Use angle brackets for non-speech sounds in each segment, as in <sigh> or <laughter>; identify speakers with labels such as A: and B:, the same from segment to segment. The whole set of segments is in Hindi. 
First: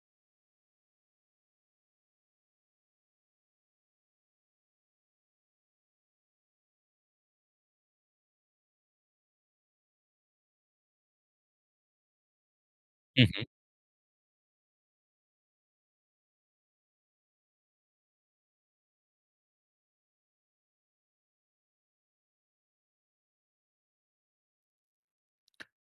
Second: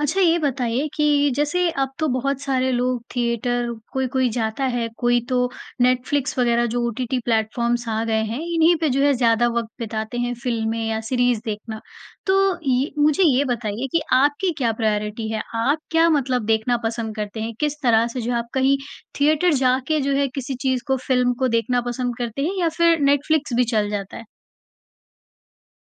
A: अच्छा ये बताइए कि जैसे अब तो बहुत सारे लोग थिएटर कोई-कोई जाता है, कोई तो नेटफ्लिक्स वग़ैरह जो ओटीटी प्लेटफॉर्म्स आ गए हैं इन्हीं पे जो है ज़्यादा वक़्त बिताते हैं, फिल्में या सीरीज़ देखना। तो ये मुझे
B: हुँ, हुँ।
A: ये बताइए कि आपकी क्या प्रायोरिटी है? आप क्या मतलब देखना पसंद करते है? किस तरह से जो है आप कहीं थिएटर जा के जो है किसी चीज़ को, फिल्म को देखना पसंद करते हैं या फिर नेटफ्लिक्स भी चल जाता है?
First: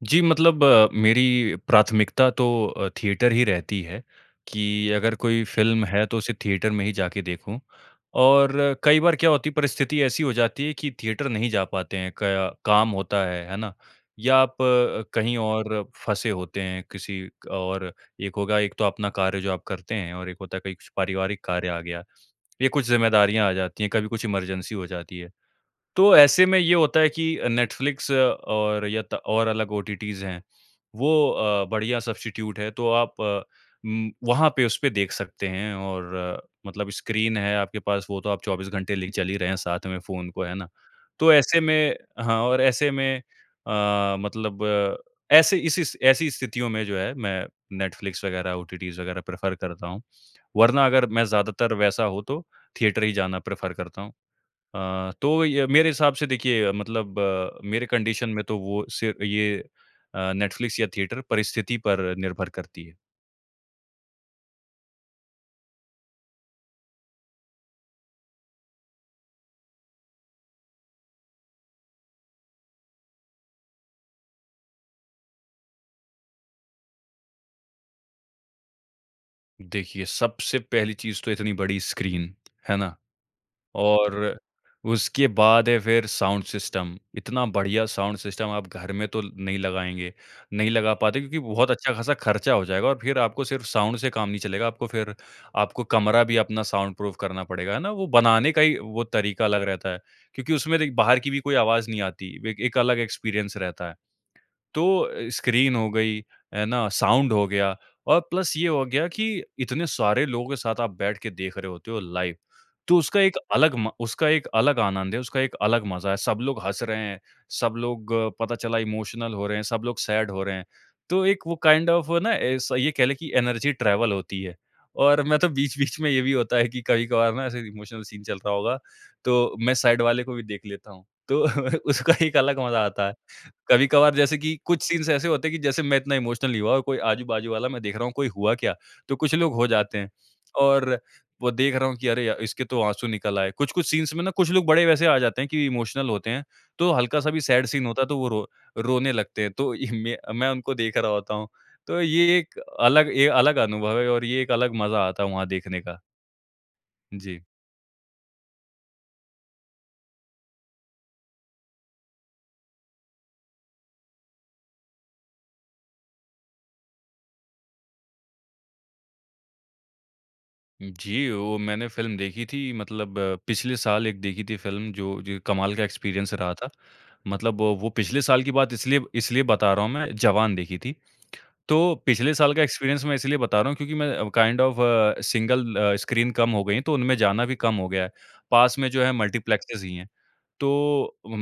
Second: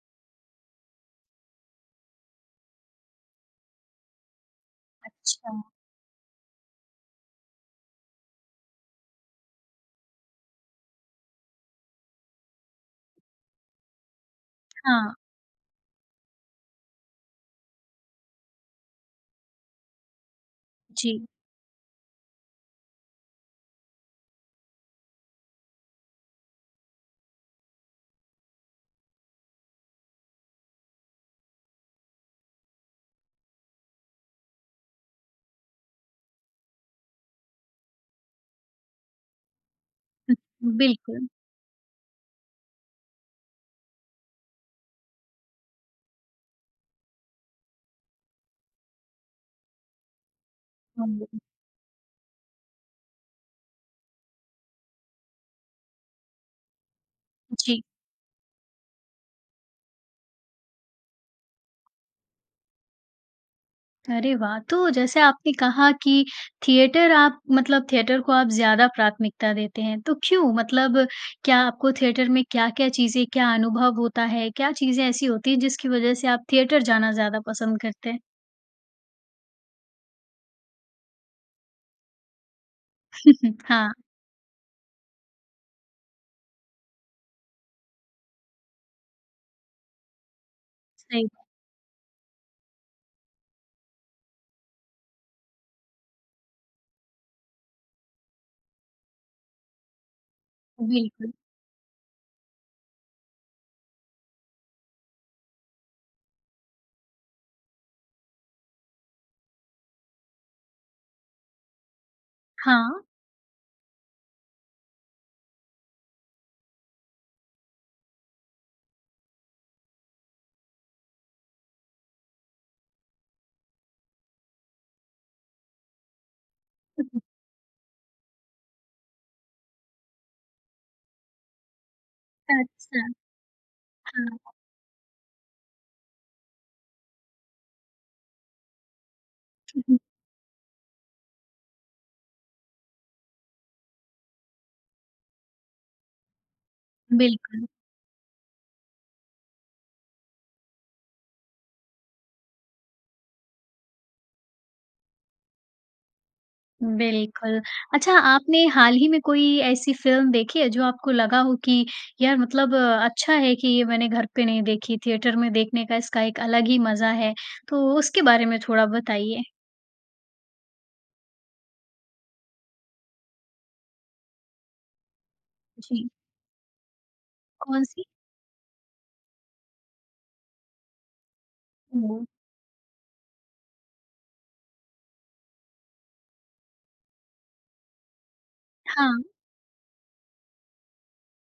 B: जी, मतलब मेरी प्राथमिकता तो अ, थिएटर ही रहती है कि अगर कोई
A: अच्छा।
B: फिल्म है तो उसे थिएटर में ही जाके देखूँ। और कई बार क्या होती है परिस्थिति ऐसी हो जाती है कि थिएटर नहीं जा पाते हैं। कया काम होता है, है ना? या आप
A: हाँ।
B: कहीं और फँसे होते हैं, किसी और एक होगा एक तो अपना कार्य जो आप करते हैं और एक होता है कहीं
A: जी।
B: पारिवारिक कार्य आ गया। ये कुछ जिम्मेदारियाँ आ जाती हैं, कभी कुछ इमरजेंसी हो जाती है। तो ऐसे में ये होता है कि नेटफ्लिक्स और यत और अलग ओटीटीस हैं वो अ, बढ़िया सबस्टीट्यूट है। तो आप म वहाँ पे उसपे देख सकते हैं और मतलब स्क्रीन है आपके पास वो तो आप 24 घंटे लेके चल ही रहे हैं साथ में फोन को, है ना?
A: ऊ बिल्कुल।
B: तो ऐसे में हाँ और ऐसे में अ, मतलब ऐसे इस इस ऐसी स्थितियों में जो है मैं नेटफ्लिक्स वग़ैरह, ओटीटीस वग़ैरह प्रेफर करता हूँ। वरना अगर मैं ज्यादातर वैसा हो तो थिएटर ही जाना प्रेफर करता हूँ। अ, तो य मेरे हिसाब से देखिए मतलब
A: जी।
B: मेरे कंडीशन में तो वो सिर्फ़ ये अ, नेटफ्लिक्स या थिएटर परिस्थिति पर निर्भर करती है।
A: अरे वाह! तो जैसे आपने कहा कि थिएटर आप मतलब थिएटर को आप ज़्यादा प्राथमिकता देते हैं। तो क्यों? मतलब क्या आपको थिएटर में क्या-क्या चीज़ें क्या अनुभव होता है क्या चीज़ें ऐसी होती हैं जिसकी वजह से आप थिएटर जाना ज़्यादा पसंद करते हैं?
B: देखिए, सबसे पहली चीज़ तो इतनी बड़ी स्क्रीन, है ना?
A: <chuckles> हाँ।
B: और उसके बाद है फिर साउंड सिस्टम, इतना बढ़िया साउंड सिस्टम आप घर में तो नहीं लगाएँगे नहीं लगा पाते
A: सही बात।
B: क्योंकि बहुत अच्छा खासा खर्चा हो जाएगा और फिर आपको सिर्फ साउंड से काम नहीं चलेगा। आपको फिर आपको कमरा भी अपना साउंड प्रूफ करना पड़ेगा, है ना? वो बनाने का ही वो तरीका अलग रहता है। क्योंकि उसमें देख बाहर की
A: बिल्कुल।
B: भी कोई आवाज नहीं आती, ए एक अलग एक्सपीरियंस रहता है। तो स्क्रीन हो गयी, है ना साउंड हो गया और प्लस ये हो गया कि इतने सारे लोगों के साथ आप बैठ के देख रहे होते हो लाइव। तो
A: हाँ।
B: उसका एक अलग म उसका एक अलग आनंद है, उसका एक अलग मज़ा है सब लोग हँस रहे हैं, सब लोग पता चला इमोशनल हो रहे हैं, सब लोग सैड हो रहे हैं। तो एक वो काइंड ऑफ़ ना ऐसा ये कह ले कि एनर्जी ट्रैवल होती है। और मैं तो बीच-बीच में ये भी होता है कि
A: <chuckles>
B: कभी-कभार ना ऐसे इमोशनल सीन चल रहा होगा। तो मैं साइड वाले को भी देख लेता हूँ, तो उसका एक अलग मज़ा
A: अच्छा।
B: आता है। कभी-कभार जैसे
A: हाँ।
B: की कुछ सीन्स ऐसे होते हैं कि जैसे मैं इतना इमोशनल नहीं हुआ और कोई आजू-बाजू वाला मैं देख रहा हूँ कोई हुआ क्या? तो कुछ लोग हो जाते
A: <chuckles>
B: हैं और वो देख रहा हूँ कि अरे इसके तो आँसू निकल आए। कुछ-कुछ सीन्स में ना कुछ लोग बड़े वैसे आ जाते हैं कि इमोशनल होते हैं तो हल्का-सा भी
A: बिल्कुल।
B: सैड सीन होता है तो वो रो रोने लगते हैं। तो य म मैं उनको देख रहा होता हूँ। तो ये एक अलग ए अलग अनुभव है और ये एक अलग मज़ा आता है वहाँ देखने का। जी।
A: बिल्कुल। अच्छा आपने हाल ही में कोई ऐसी फ़िल्म देखी है जो आपको लगा हो कि यार! मतलब अच्छा है कि ये मैंने घर पे नहीं देखी, थिएटर में देखने का इसका एक अलग ही मज़ा है? तो उसके बारे में थोड़ा बताइए।
B: जी, वो मैंने फ़िल्म देखी थी मतलब पिछले साल एक देखी थी फ़िल्म जो जो कमाल का
A: जी।
B: एक्सपीरियंस रहा था। मतलब वो
A: कौन-सी?
B: पिछले साल की बात इसलिए इसलिए बता रहा हूँ मैं जवान देखी थी। तो
A: हुँ।
B: पिछले साल का एक्सपीरियंस मैं इसलिए बता रहा हूँ क्योंकि मैं kind of uh, single uh, screen कम हो गयी है तो उनमें जाना भी कम हो गया है। पास में जो है
A: हाँ।
B: मल्टीप्लेक्स ही है। तो उम,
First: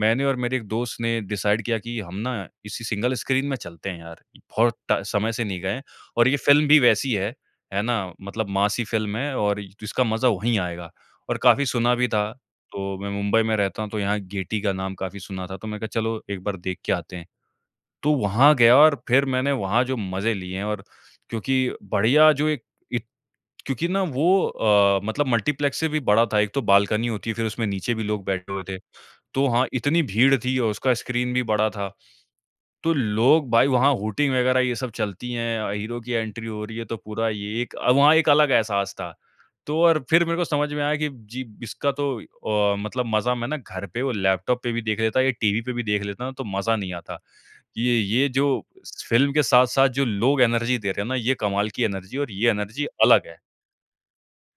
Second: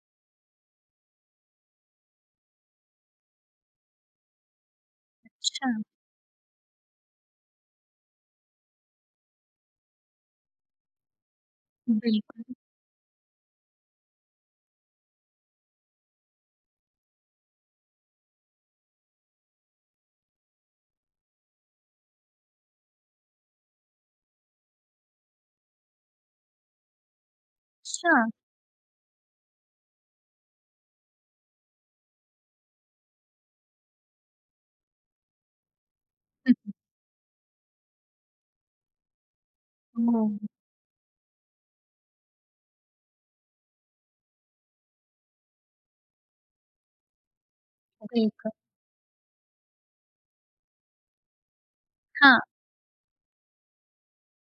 B: मैंने और मेरे एक दोस्त ने डिसाइड किया कि हम ना इसी सिंगल स्क्रीन में चलते हैं यार! बहुत ट समय से नहीं
A: अच्छा।
B: गए। और ये फ़िल्म भी वैसी है, है ना? मतलब मासी फ़िल्म है और जिसका मज़ा वही आएगा, और काफी सुना भी था।
A: बिल्कुल।
B: तो मैं मुंबई में रहता हूँ तो यहाँ गेटी का नाम काफी सुना था। तो मैंने कहा चलो एक बार देख के आते हैं। तो वहाँ गया और फिर मैंने वहाँ जो मज़े लिए हैं और क्योंकि बढ़िया जो एक इ क्योंकि ना वो अ, मतलब मल्टीप्लेक्स से भी बड़ा था। एक तो बाल्कनी होती है फिर उसमें नीचे भी लोग
A: अच्छा।
B: बैठे हुए थे। तो हाँ इतनी भीड़ थी और उसका स्क्रीन भी बड़ा था। तो लोग भाई वो हूटिंग वगैरह ये सब चलती है। अ, हीरो की एंट्री
A: हुँ,
B: हो
A: हुँ।
B: रही है तो पूरा ये एक अ, वहाँ एक अलग एहसास था। तो और फिर
A: ओह!
B: मेरे को समझ में आया की जी इसका तो अ, मतलब मज़ा मैं ना घर पे वो लैपटॉप पे भी देख लेता या टीवी पे भी देख लेता हूँ, तो मज़ा नहीं आता। ये ये
A: <unintelligible>
B: जो फ़िल्म के साथ-साथ जो लोग एनर्जी दे रहे हैं ना ये कमाल की एनर्जी है और
A: हाँ।
B: ये एनर्जी अलग है।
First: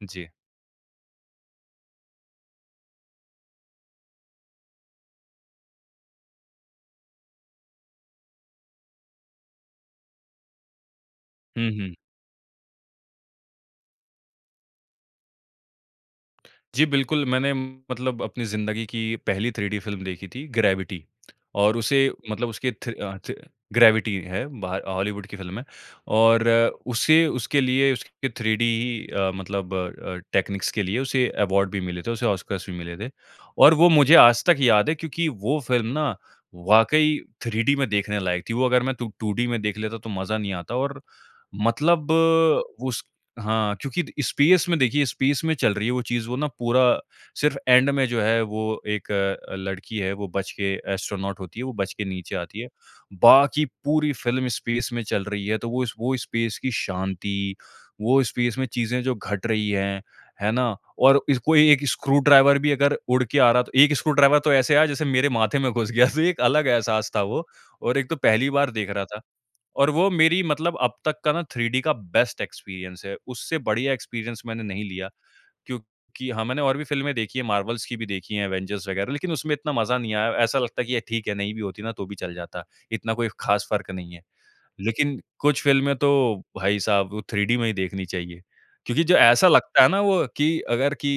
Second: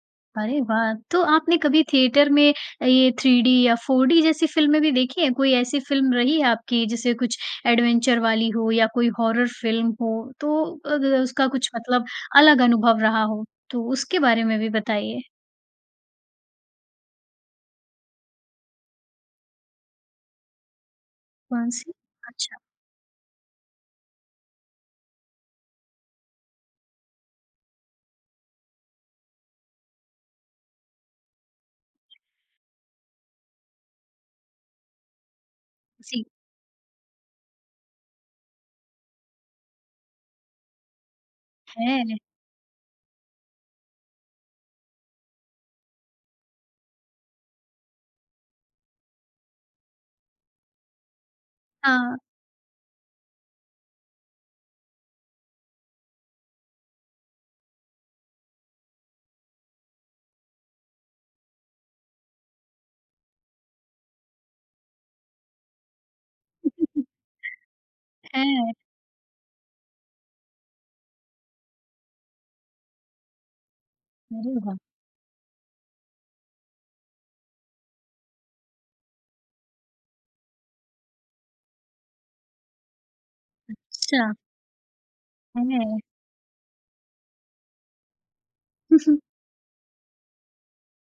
B: जी।
A: अरे वाह! तो आपने कभी थिएटर में अ, ये 3D या 4D जैसी फ़िल्में भी देखी है? कोई ऐसी फ़िल्म रही है आपकी जैसे कुछ एडवेंचर वाली हो या कोई हॉरर फ़िल्म हो तो अग अ, उसका
B: हुँ,
A: कुछ
B: हुँ।
A: मतलब अलग अनुभव रहा हो। तो उसके बारे में भी बताइए।
B: जी बिल्कुल, मैंने मतलब अपनी ज़िंदगी की पहली 3D फ़िल्म देखी थी ग्रेविटी। और
A: कौन-सी?
B: उसे मतलब
A: अच्छा।
B: उसके थि अ, थि ग्रेविटी है बाह हॉलीवुड की फ़िल्म है और उसे उसके लिए उसके 3D ही अ, मतलब अ अ, टेक्नीक्स के लिए उसे अवार्ड भी मिले थे उसे ऑस्कर्स भी मिले थे। और वो मुझे आज तक याद है क्योंकि वो फ़िल्म ना
A: जी।
B: वाक़ई 3D में देखने लायक थी। वो अगर मैं 2 2D में देख लेता तो मज़ा नहीं आता और मतलब
A: हैं!
B: उस हाँ, क्योंकि द स्पेस में देखिए स्पेस में चल रही है वो चीज़ वो ना पूरा सिर्फ़ एंड में जो है वो एक लड़की है वो बच के एस्ट्रोनॉट होती है वो बच के
A: हाँ।
B: नीचे आती है। बाकी पूरी फ़िल्म स्पेस में चल रही है तो वो स वो स्पेस की शांति, वो स्पेस में चीज़ें जो घट रही हैं। है ना? और कोई 1 स्क्रू ड्राइवर भी अगर उड़ के आ रहा है तो 1 स्क्रू ड्राइवर तो ऐसे आया जैसे मेरे माथे में घुस गया तो एक अलग
A: <chuckles>
B: एहसास था वो। और एक तो पहली बार
A: हैं!
B: देख रहा था। और वो मेरी मतलब अब तक का ना 3D का बेस्ट एक्सपीरियंस है। उससे बढ़िया एक्सपीरियंस
A: अरे
B: मैंने
A: वाह!
B: नहीं लिया क्योंकि हाँ, मैंने और भी फ़िल्में देखी हैं मार्वल्स की भी देखी हैं एवेंजर्स वग़ैरह। लेकिन उसमें इतना मज़ा नहीं आया। ऐसा लगता है कि ये ठीक है नहीं भी होती ना तो भी चल जाता। इतना कोई ख़ास फ़र्क नहीं है।
A: अच्छा।
B: लेकिन, कुछ फ़िल्में
A: हैं।
B: तो भाई साहब वो 3D में ही देखनी चाहिए। क्योंकि जो
A: <chuckles>
B: ऐसा लगता है ना वो कि अगर कि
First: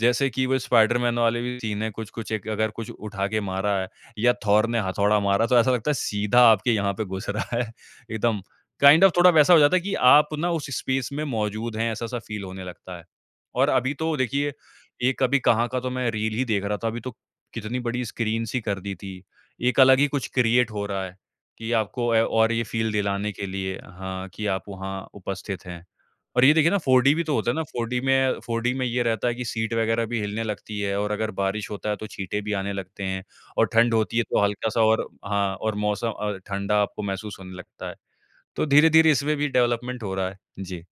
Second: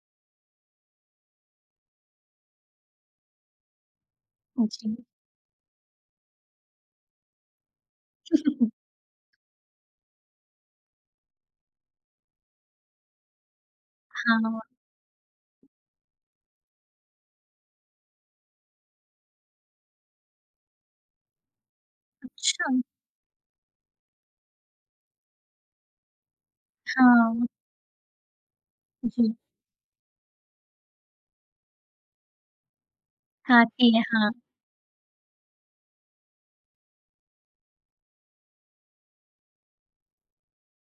B: जैसे कि वो स्पाइडरमैन वाले भी सीन हैं कुछ-कुछ एक अगर कुछ उठा के मारा है या थोर ने
A: जी।
B: हथौड़ा मारा तो ऐसा लगता है सीधा आपके यहाँ पे घुस रहा है एकदम
A: <chuckles>
B: काइंड ऑफ़ थोड़ा वैसा हो जाता है कि आप ना उस स्पेस में मौजूद हैं ऐसा-सा फ़ील होने लगता है। और अभी तो देखिए
A: हाँ।
B: एक अभी कहाँ का तो मैं रील ही देख रहा था अभी तो कितनी बड़ी स्क्रीन ही कर दी थी। एक अलग ही कुछ क्रिएट हो रहा है कि आपको ए, और ये
A: अच्छा।
B: फ़ील दिलाने के लिए हाँ कि आप वहाँ उपस्थित हैं। और ये देखिए ना फ़ोर डी भी तो
A: हाँ।
B: होता है ना 4D में फ़ोर डी में ये रहता है
A: जी।
B: कि सीट वग़ैरह भी हिलने लगती है और अगर बारिश होता है तो छींटे भी आने लगते हैं।
A: हाँ,
B: और ठंड
A: ठीक है।
B: होती है
A: हाँ।
B: तो हल्का-सा और हाँ और मौसम अ, ठंडा आपको महसूस होने लगता है। तो धीरे-धीरे इसमें भी डेवलपमेंट हो रहा है। जी।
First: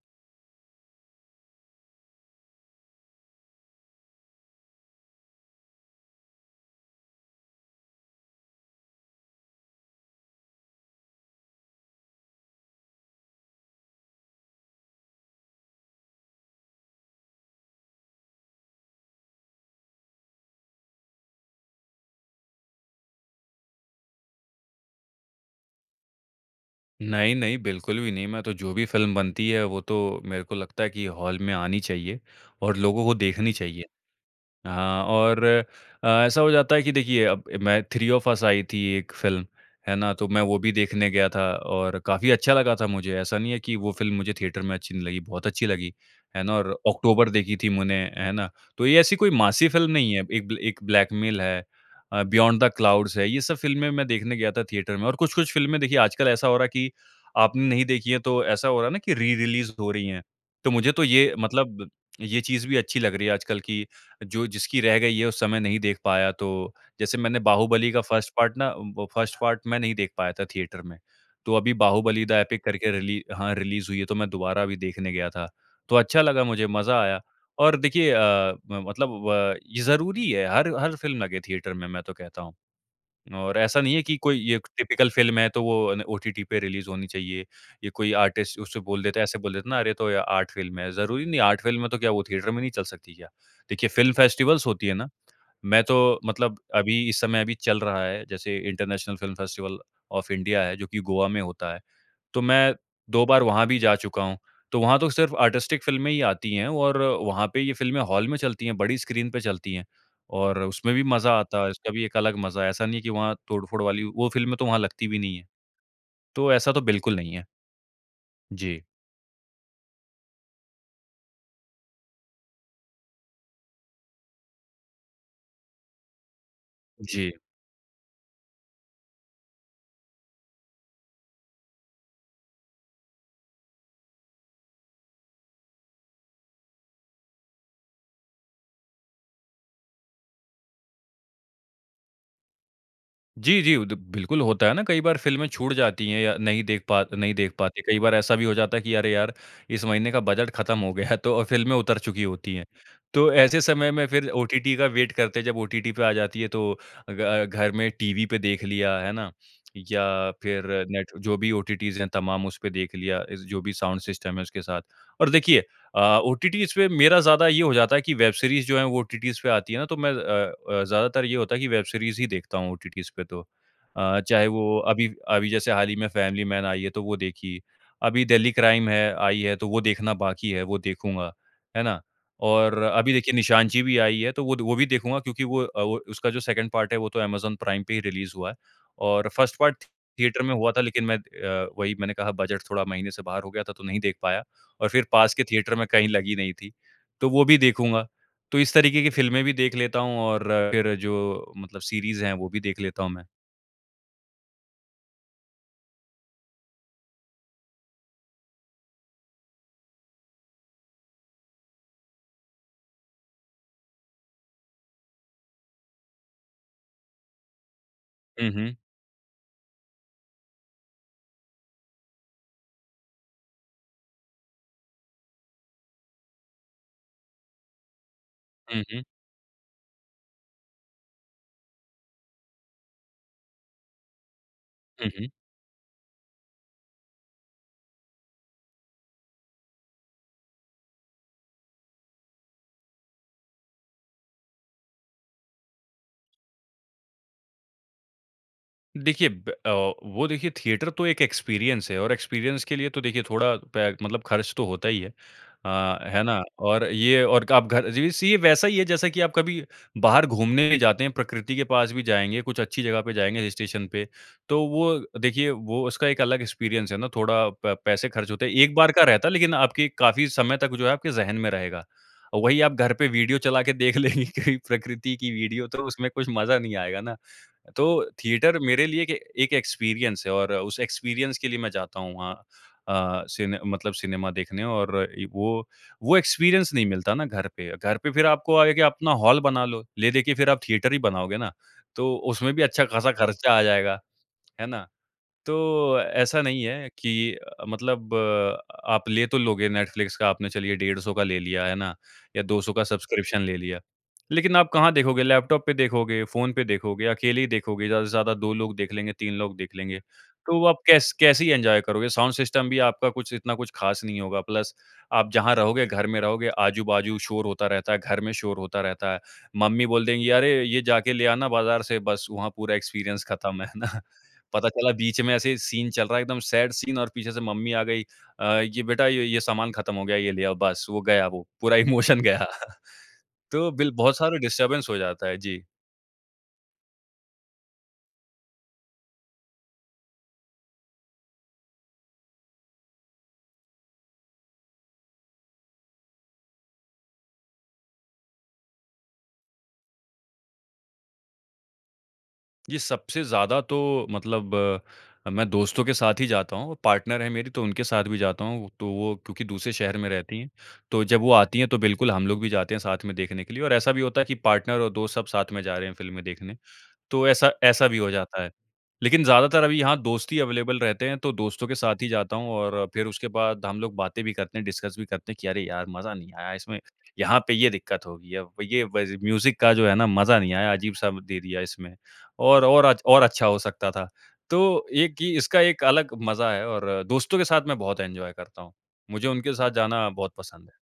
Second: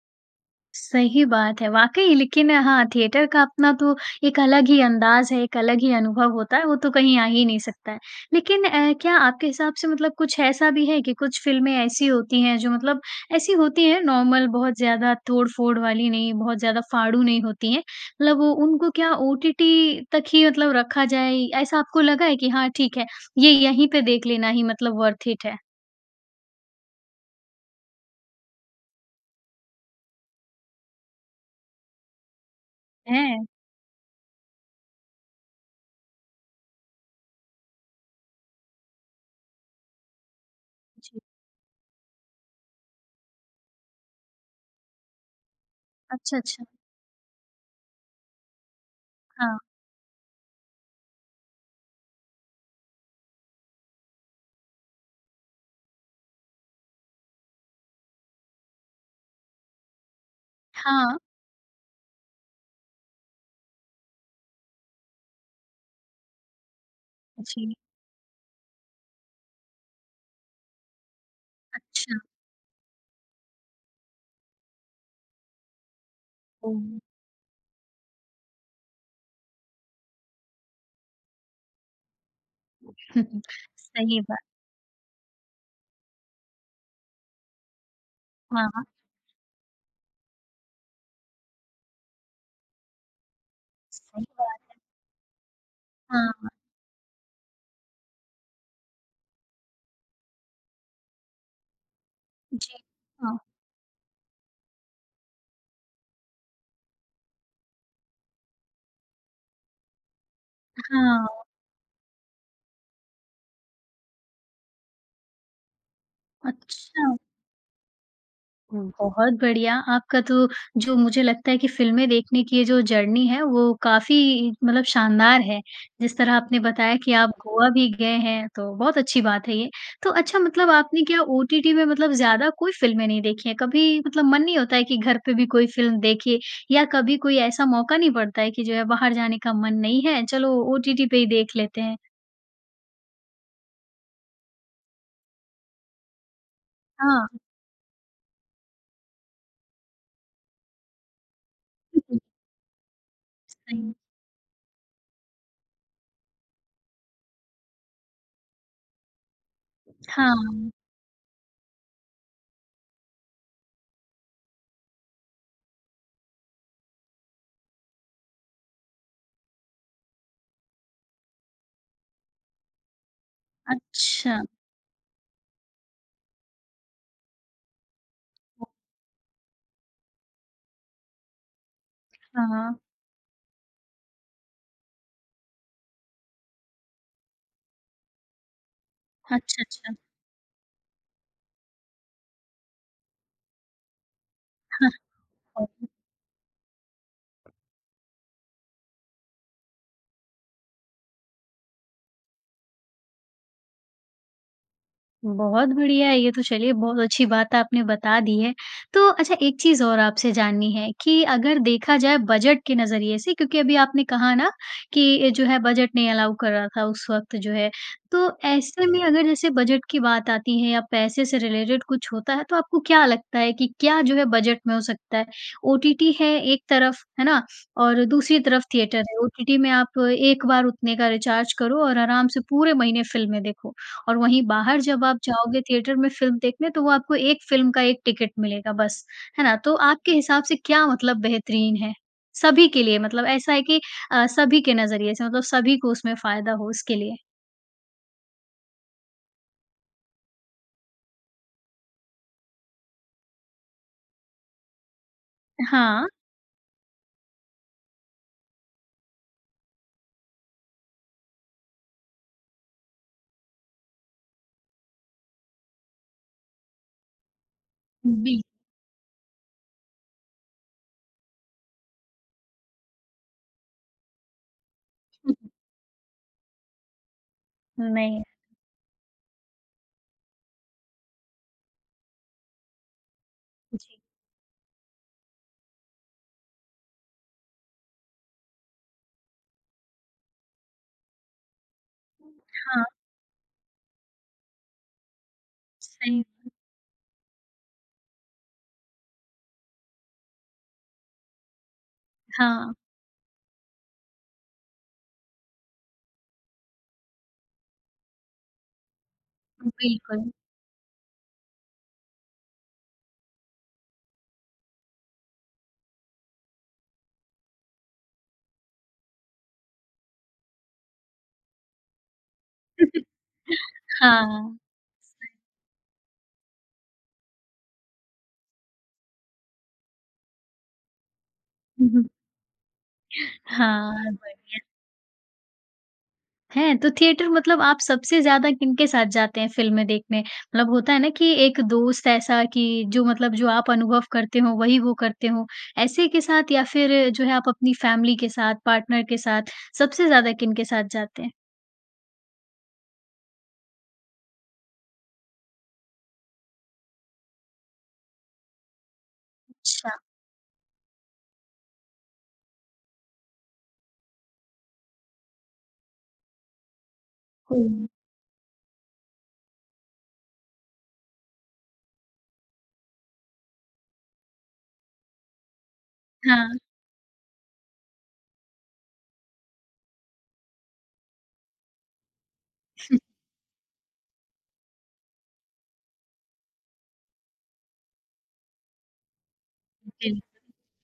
A: सही बात है, वाक़ई लेकिन हाँ थिएटर का अपना तो एक अलग ही अंदाज़ है, एक अलग ही अनुभव होता है, वो तो कहीं आ ही नहीं सकता है। लेकिन अ, क्या आपके हिसाब से मतलब कुछ ऐसा भी है कि कुछ फिल्में ऐसी होती हैं, जो मतलब ऐसी होती हैं नॉर्मल बहुत ज़्यादा तोड़-फोड़ वाली नहीं बहुत ज़्यादा फाड़ू नहीं होती हैं, मतलब वो उनको क्या ओटीटी तक ही मतलब रखा जाए? ऐसा आपको लगा है कि हाँ ठीक है ये यहीं पे देख लेना ही मतलब वर्थ इट है।
B: नहीं, नहीं बिल्कुल भी नहीं। मैं तो जो भी फिल्म बनती है वो तो मेरे को लगता है कि हॉल में आनी चाहिए और लोगों को
A: हैं?
B: देखनी चाहिए। हाँ और अ, ऐसा हो जाता है कि देखिए मैं थ्री ऑफ़ अस आई थी एक फिल्म, है ना? तो मैं वो भी देखने
A: जी।
B: गया था और काफ़ी अच्छा लगा था मुझे ऐसा नहीं है कि वो फिल्म मुझे थिएटर में अच्छी नहीं लगी, बहुत अच्छी लगी
A: अच्छा,
B: है ना?
A: अच्छा।
B: और ऑक्टोबर देखी थी मैंने है ना? तो ये ऐसी कोई
A: हाँ।
B: मासी फिल्म नहीं है। एक बल एक ब्लैकमेल है अ, बियॉन्ड द क्लाउड्स है। ये सब फिल्में मैं देखने गया था थिएटर में और कुछ-कुछ फिल्में देखिए आजकल ऐसा हो रहा है कि आपने नहीं देखी है तो ऐसा हो रहा है ना कि री-रिलीज़ हो रही हैं। तो मुझे तो
A: हाँ।
B: ये मतलब ये चीज़ भी अच्छी लग रही है आजकल कि जो जिसकी रह गई है उस समय नहीं देख पाया, तो जैसे मैंने
A: जी।
B: बाहुबली का फर्स्ट पार्ट ना उम, वो 1st पार्ट मैं नहीं देख पाया था थिएटर में, तो अभी
A: अच्छा।
B: बाहुबली द एपिक करके रिली हाँ रिलीज़ हुई है तो मैं दोबारा अभी देखने गया था। तो अच्छा लगा मुझे
A: ओह!
B: मज़ा आया और देखिए अ अ, मतलब व ये ज़रूरी है हर हर फिल्म लगे थिएटर में मैं तो कहता हूँ
A: <chuckles>
B: और ऐसा नहीं है कि
A: सही बात।
B: कोई ये टाइपिकल फिल्म है तो वो न ओटीटी पे रिलीज़ होनी चाहिए। ये कोई आर्टिस्ट उसे
A: हाँ।
B: बोल देता है ऐसे बोल देता है ना? अरे तो ये आर्ट फिल्म है, ज़रूरी नहीं है आर्ट फिल्म है तो क्या वो थिएटर में नहीं चल सकती क्या? देखिए फिल्म
A: सही बात
B: फेस्टिवल्स
A: है।
B: होती है ना। मैं तो
A: हाँ, हाँ।
B: मतलब अभी इस समय अभी चल रहा है जैसे international film festival of India है जो कि गोवा में होता है। तो मैं
A: जी।
B: 2
A: हाँ।
B: बार वहाँ भी जा चूका हूँ। तो वहाँ तो सिर्फ़ आर्टिस्टिक फिल्में ही आती है और वहाँ पे ये फिल्में हॉल में चलती है बड़ी स्क्रीन पे चलती है। और उसमें भी मज़ा
A: हाँ।
B: आता है, उसका भी एक अलग मज़ा है, ऐसा नहीं है कि वहाँ तोड़-फोड़ वाली वो फिल्में तो वहाँ लगती भी नहीं हैं। तो ऐसा तो बिल्कुल
A: अच्छा!
B: नहीं है। जी। जी।
A: हुँ, बहुत बढ़िया! आपका तो जो मुझे लगता है कि फिल्में देखने की ये जो जर्नी है वो काफ़ी मतलब शानदार है। जिस तरह आपने बताया कि आप
B: जी।
A: गोवा भी गए हैं तो बहुत अच्छी बात है ये। तो अच्छा मतलब आपने क्या ओटीटी में मतलब ज़्यादा कोई फिल्में नहीं देखी हैं? कभी मतलब मन नहीं होता है कि घर पे भी कोई फिल्म देखे या कभी कोई ऐसा मौक़ा नहीं पड़ता है कि जो है बाहर जाने का मन नहीं है, चलो ओटीटी पे ही देख लेते हैं?
B: जी, जी, उ द बिल्कुल होता है ना कई बार फ़िल्में छूट जाती है या नहीं देख पा
A: हाँ।
B: नहीं देख पाते। कई बार ऐसा भी हो जाता है कि अरे यार इस महीने का बजट खत्म हो गया है तो अ, फ़िल्में उतर
A: <chuckles>
B: चुकी होती है। तो ऐसे समय
A: सही।
B: में फिर ओटीटी का वेट करते है जब ओटीटी पे आ जाती है तो ग घर में टीवी पे देख लिया है ना? या फिर
A: हाँ।
B: नेट जो भी ओटीटीज़ है तमाम उसपे देख लिया। इस जो भी साउंड सिस्टम है उसके साथ। और देखिए अ, ओटीटीज़ पे मेरा ज़्यादा ये हो जाता है कि वेब सीरीज़ जो है वो ओटीटीज़ पे आती है ना तो मैं अ अ, ज़्यादातर ये होता है कि वेब सीरीज़ ही देखता हूँ ओटीटीज़ पे तो। अ,
A: अच्छा।
B: चाहे वो अभी अभी जैसे हाल ही में फैमिली मैन आई है तो वो देखी। अभी दिल्ली क्राइम है आई है तो वो देखना बाकी है वो देखूँगा। है ना?
A: हाँ, हाँ।
B: और अभी देखिए निशानची भी आई है तो वो द वो भी देखूँगा क्योंकि वो अ, वो उसका जो 2nd पार्ट है वो तो अमेज़न प्राइम पे ही रिलीज़ हुआ है। और 1st
A: अच्छा,
B: पार्ट
A: अच्छा।
B: थिएटर में हुआ था लेकिन मैं अ, वही मैंने कहा बजट थोड़ा महीने से बाहर हो गया था तो नहीं देख पाया। और फिर
A: <chuckles>
B: पास के थिएटर में
A: <unintelligible>
B: कहीं लगी नहीं थी, तो वो भी देखूँगा। तो इस तरीके की फ़िल्में भी देख लेता हूँ, और फिर जो मतलब सीरीज़ है वो भी देख लेता हूँ मैं।
A: बहुत बढ़िया। ये तो चलिए बहुत अच्छी बात आपने बता दी है। तो अच्छा एक चीज़ और आपसे जाननी है कि अगर देखा जाए बजट के नज़रिए से क्योंकि अभी आपने कहा ना कि ए, जो है बजट नहीं अलाउ कर रहा था उस वक़्त जो है। तो
B: हुँ, हुँ।
A: ऐसे में अगर जैसे बजट की बात आती है या पैसे से रिलेटेड कुछ होता है तो आपको क्या लगता है कि क्या जो है बजट में हो सकता है? ओटीटी है एक तरफ़, है ना? और दूसरी तरफ़
B: हुँ,
A: थिएटर
B: हुँ।
A: है। ओटीटी में आप एक बार उतने का रिचार्ज करो और आराम से पूरे महीने फिल्में देखो। और वहीं बाहर जब
B: हुँ,
A: आप
B: हुँ।
A: जाओगे थिएटर में फिल्म देखने तो वो आपको 1 फिल्म का 1 टिकट मिलेगा बस, है ना? तो आपके हिसाब से क्या मतलब बेहतरीन है? सभी के लिए, मतलब ऐसा है कि अ, सभी के नज़रिए से, मतलब सभी को उसमें फ़ायदा हो इसके लिए।
B: देखिए ब अ, वो देखिए थिएटर तो एक एक्सपीरियंस है। और एक्सपीरियंस के लिए तो देखिए थोड़ा पे मतलब खर्च तो होता ही है। अ,
A: हाँ।
B: है ना? और ये और क आप घर ये वैसे वैसा ही है जैसा कि आप कभी बाहर घूमने जाते हैं, प्रकृति के पास भी जाएँगे, कुछ अच्छी जगह पे जाएँगे हिल स्टेशन पे। तो वो देखिए वो उसका एक अलग एक्सपीरियंस है ना थोड़ा प पैसे खर्च
A: बिल
B: होते हैं। एक बार का रहता है लेकिन आपके काफ़ी समय तक जो है आपके ज़हन में रहेगा। और वही आप घर पे वीडियो चला के देख लेंगे कहीं प्रकृति की वीडियो, तो उसमें कुछ मज़ा नहीं आएगा ना, तो
A: नहीं।
B: थिएटर मेरे लिए एक एक एक्सपीरियंस है और उस एक्सपीरियंस के लिए मैं जाता हूँ वहाँ। अ, सिने मतलब
A: जी।
B: सिनेमा देखने और एक वो वो एक्सपीरियंस नहीं मिलता ना घर पे। घर पे फिर आपको आयेगा अपना हॉल बना लो, ले दे के फिर आप थिएटर ही बनाओगे ना? तो उसमें भी
A: हाँ।
B: अच्छा-खासा खर्चा आ जाएगा, है ना? तो
A: सही।
B: ऐसा नहीं है कि अ, मतलब आप ले तो लोगे नेटफ़्लिक्स का, आपने चलिए डेढ़ 100 का ले लिया, है ना? या 200
A: हाँ।
B: का सब्सक्रिप्शन ले लिया। लेकिन आप कहाँ देखोगे? लैपटॉप पे देखोगे? फोन पे देखोगे? अकेले ही देखोगे ज़्यादा से ज़्यादा 2 लोग देख लेंगे, 3 लोग देख लेंगे।
A: बिल्कुल।
B: तो व वो आप कैस कैसे ही एन्जॉय करोगे? साउंड सिस्टम भी आपका कुछ इतना कुछ खास नहीं होगा। प्लस आप जहाँ रहोगे घर में रहोगे, आजू-बाजू शोर होता रहता है, घर में शोर होता रहता है। मम्मी बोल देंगी "अरे! ये जाके ले आना बाज़ार से" बस वहाँ पूरा
A: <laughs>
B: एक्सपीरियंस खत्म, है ना?
A: हाँ, हाँ।
B: पता चला बीच
A: सही
B: में ऐसे ही सीन चल रहा है, एकदम सैड सीन और पीछे से मम्मी आ गयी अ, "ये बेटा य ये सामान खत्म हो गया है, ये ले आओ बस।" वो गया वो, पूरा
A: हुँ, हुँ।
B: इमोशन गया। तो बिल
A: हाँ,
B: बहुत सारा
A: बढ़िया।
B: डिस्टर्बेंस हो जाता है। जी।
A: हैं? तो थिएटर मतलब आप सबसे ज़्यादा किनके साथ जाते हैं फ़िल्में देखने? मतलब होता है ना कि एक दोस्त ऐसा कि जो मतलब जो आप अनुभव करते हों वही वो करते हों। ऐसे के साथ या फिर जो है, आप अपनी फैमिली के साथ, पार्टनर के साथ सबसे ज़्यादा किनके साथ जाते हैं?
B: ये सबसे ज़्यादा तो मतलब अ, मैं दोस्तों के साथ ही जाता हूँ। पार्टनर हैं मेरी तो उनके साथ भी जाता हूँ। तो वो क्योंकि दूसरे
A: अच्छा।
B: शहर में रहती हैं, तो जब वो आती हैं तो बिल्कुल हम लोग भी जाते हैं साथ में देखने के लिए और ऐसा भी होता है कि पार्टनर और दोस्त सब साथ में जा रहे हैं फ़िल्में देखने, तो ऐसा ऐसा
A: हुँ।
B: भी हो जाता है। लेकिन ज़्यादातर अभी यहाँ दोस्त ही अवेलेबल रहते हैं तो दोस्तों के साथ ही जाता हूँ और फिर उसके बाद हम लोग बातें भी करते हैं, डिस्कस भी करते हैं कि, "अरे यार, मज़ा नहीं आया
A: हाँ।
B: इसमें। यहाँ पे ये दिक्कत होगी अब, ये व ज़ म्यूज़िक का जो है ना मज़ा नहीं आया अजीब-सा दे दिया इसमें, और और
A: <chuckles>
B: अच् और अच्छा हो सकता था।" तो एक ये कि इसका एक अलग मज़ा है और दोस्तों के साथ मैं बहुत एन्जॉय करता हूँ। मुझे उनके साथ जाना बहुत
A: बिल्कुल।
B: पसंद है।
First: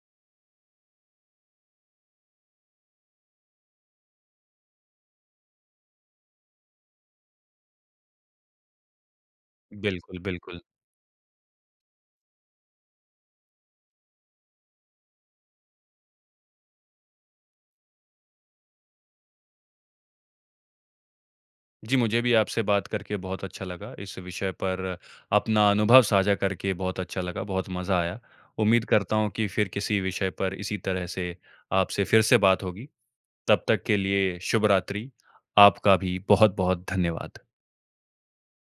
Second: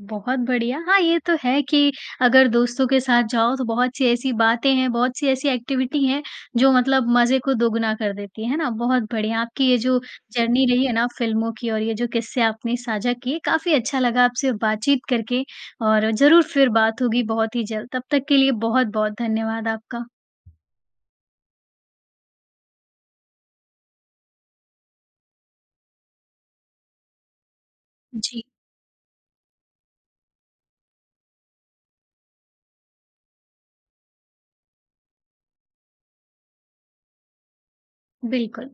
A: बहुत बढ़िया। हाँ, ये तो है कि अगर दोस्तों के साथ जाओ तो बहुत-सी ऐसी बातें हैं, बहुत-सी ऐसी एक्टिविटी हैं जो मतलब मज़े को दोगुना कर देती है। है ना? बहुत बढ़िया, आपकी ये जो
B: बिल्कुल, बिल्कुल।
A: जर्नी रही है ना फ़िल्मों की और ये जो किस्से आपने साझा किए, काफ़ी अच्छा लगा आपसे बातचीत करके और ज़रूर फिर बात होगी बहुत ही जल्द। तब तक के लिए बहुत-बहुत धन्यवाद आपका।
B: जी, मुझे भी आपसे बात करके बहुत अच्छा लगा। इस विषय पर अपना अनुभव साझा करके बहुत अच्छा लगा, बहुत मज़ा आया।
A: जी।
B: उम्मीद करता हूँ कि फिर किसी विषय पर इसी तरह से आपसे फिर से बात होगी, तब तक के लिए शुभ रात्रि। आपका भी बहुत-बहुत धन्यवाद।
A: बिल्कुल।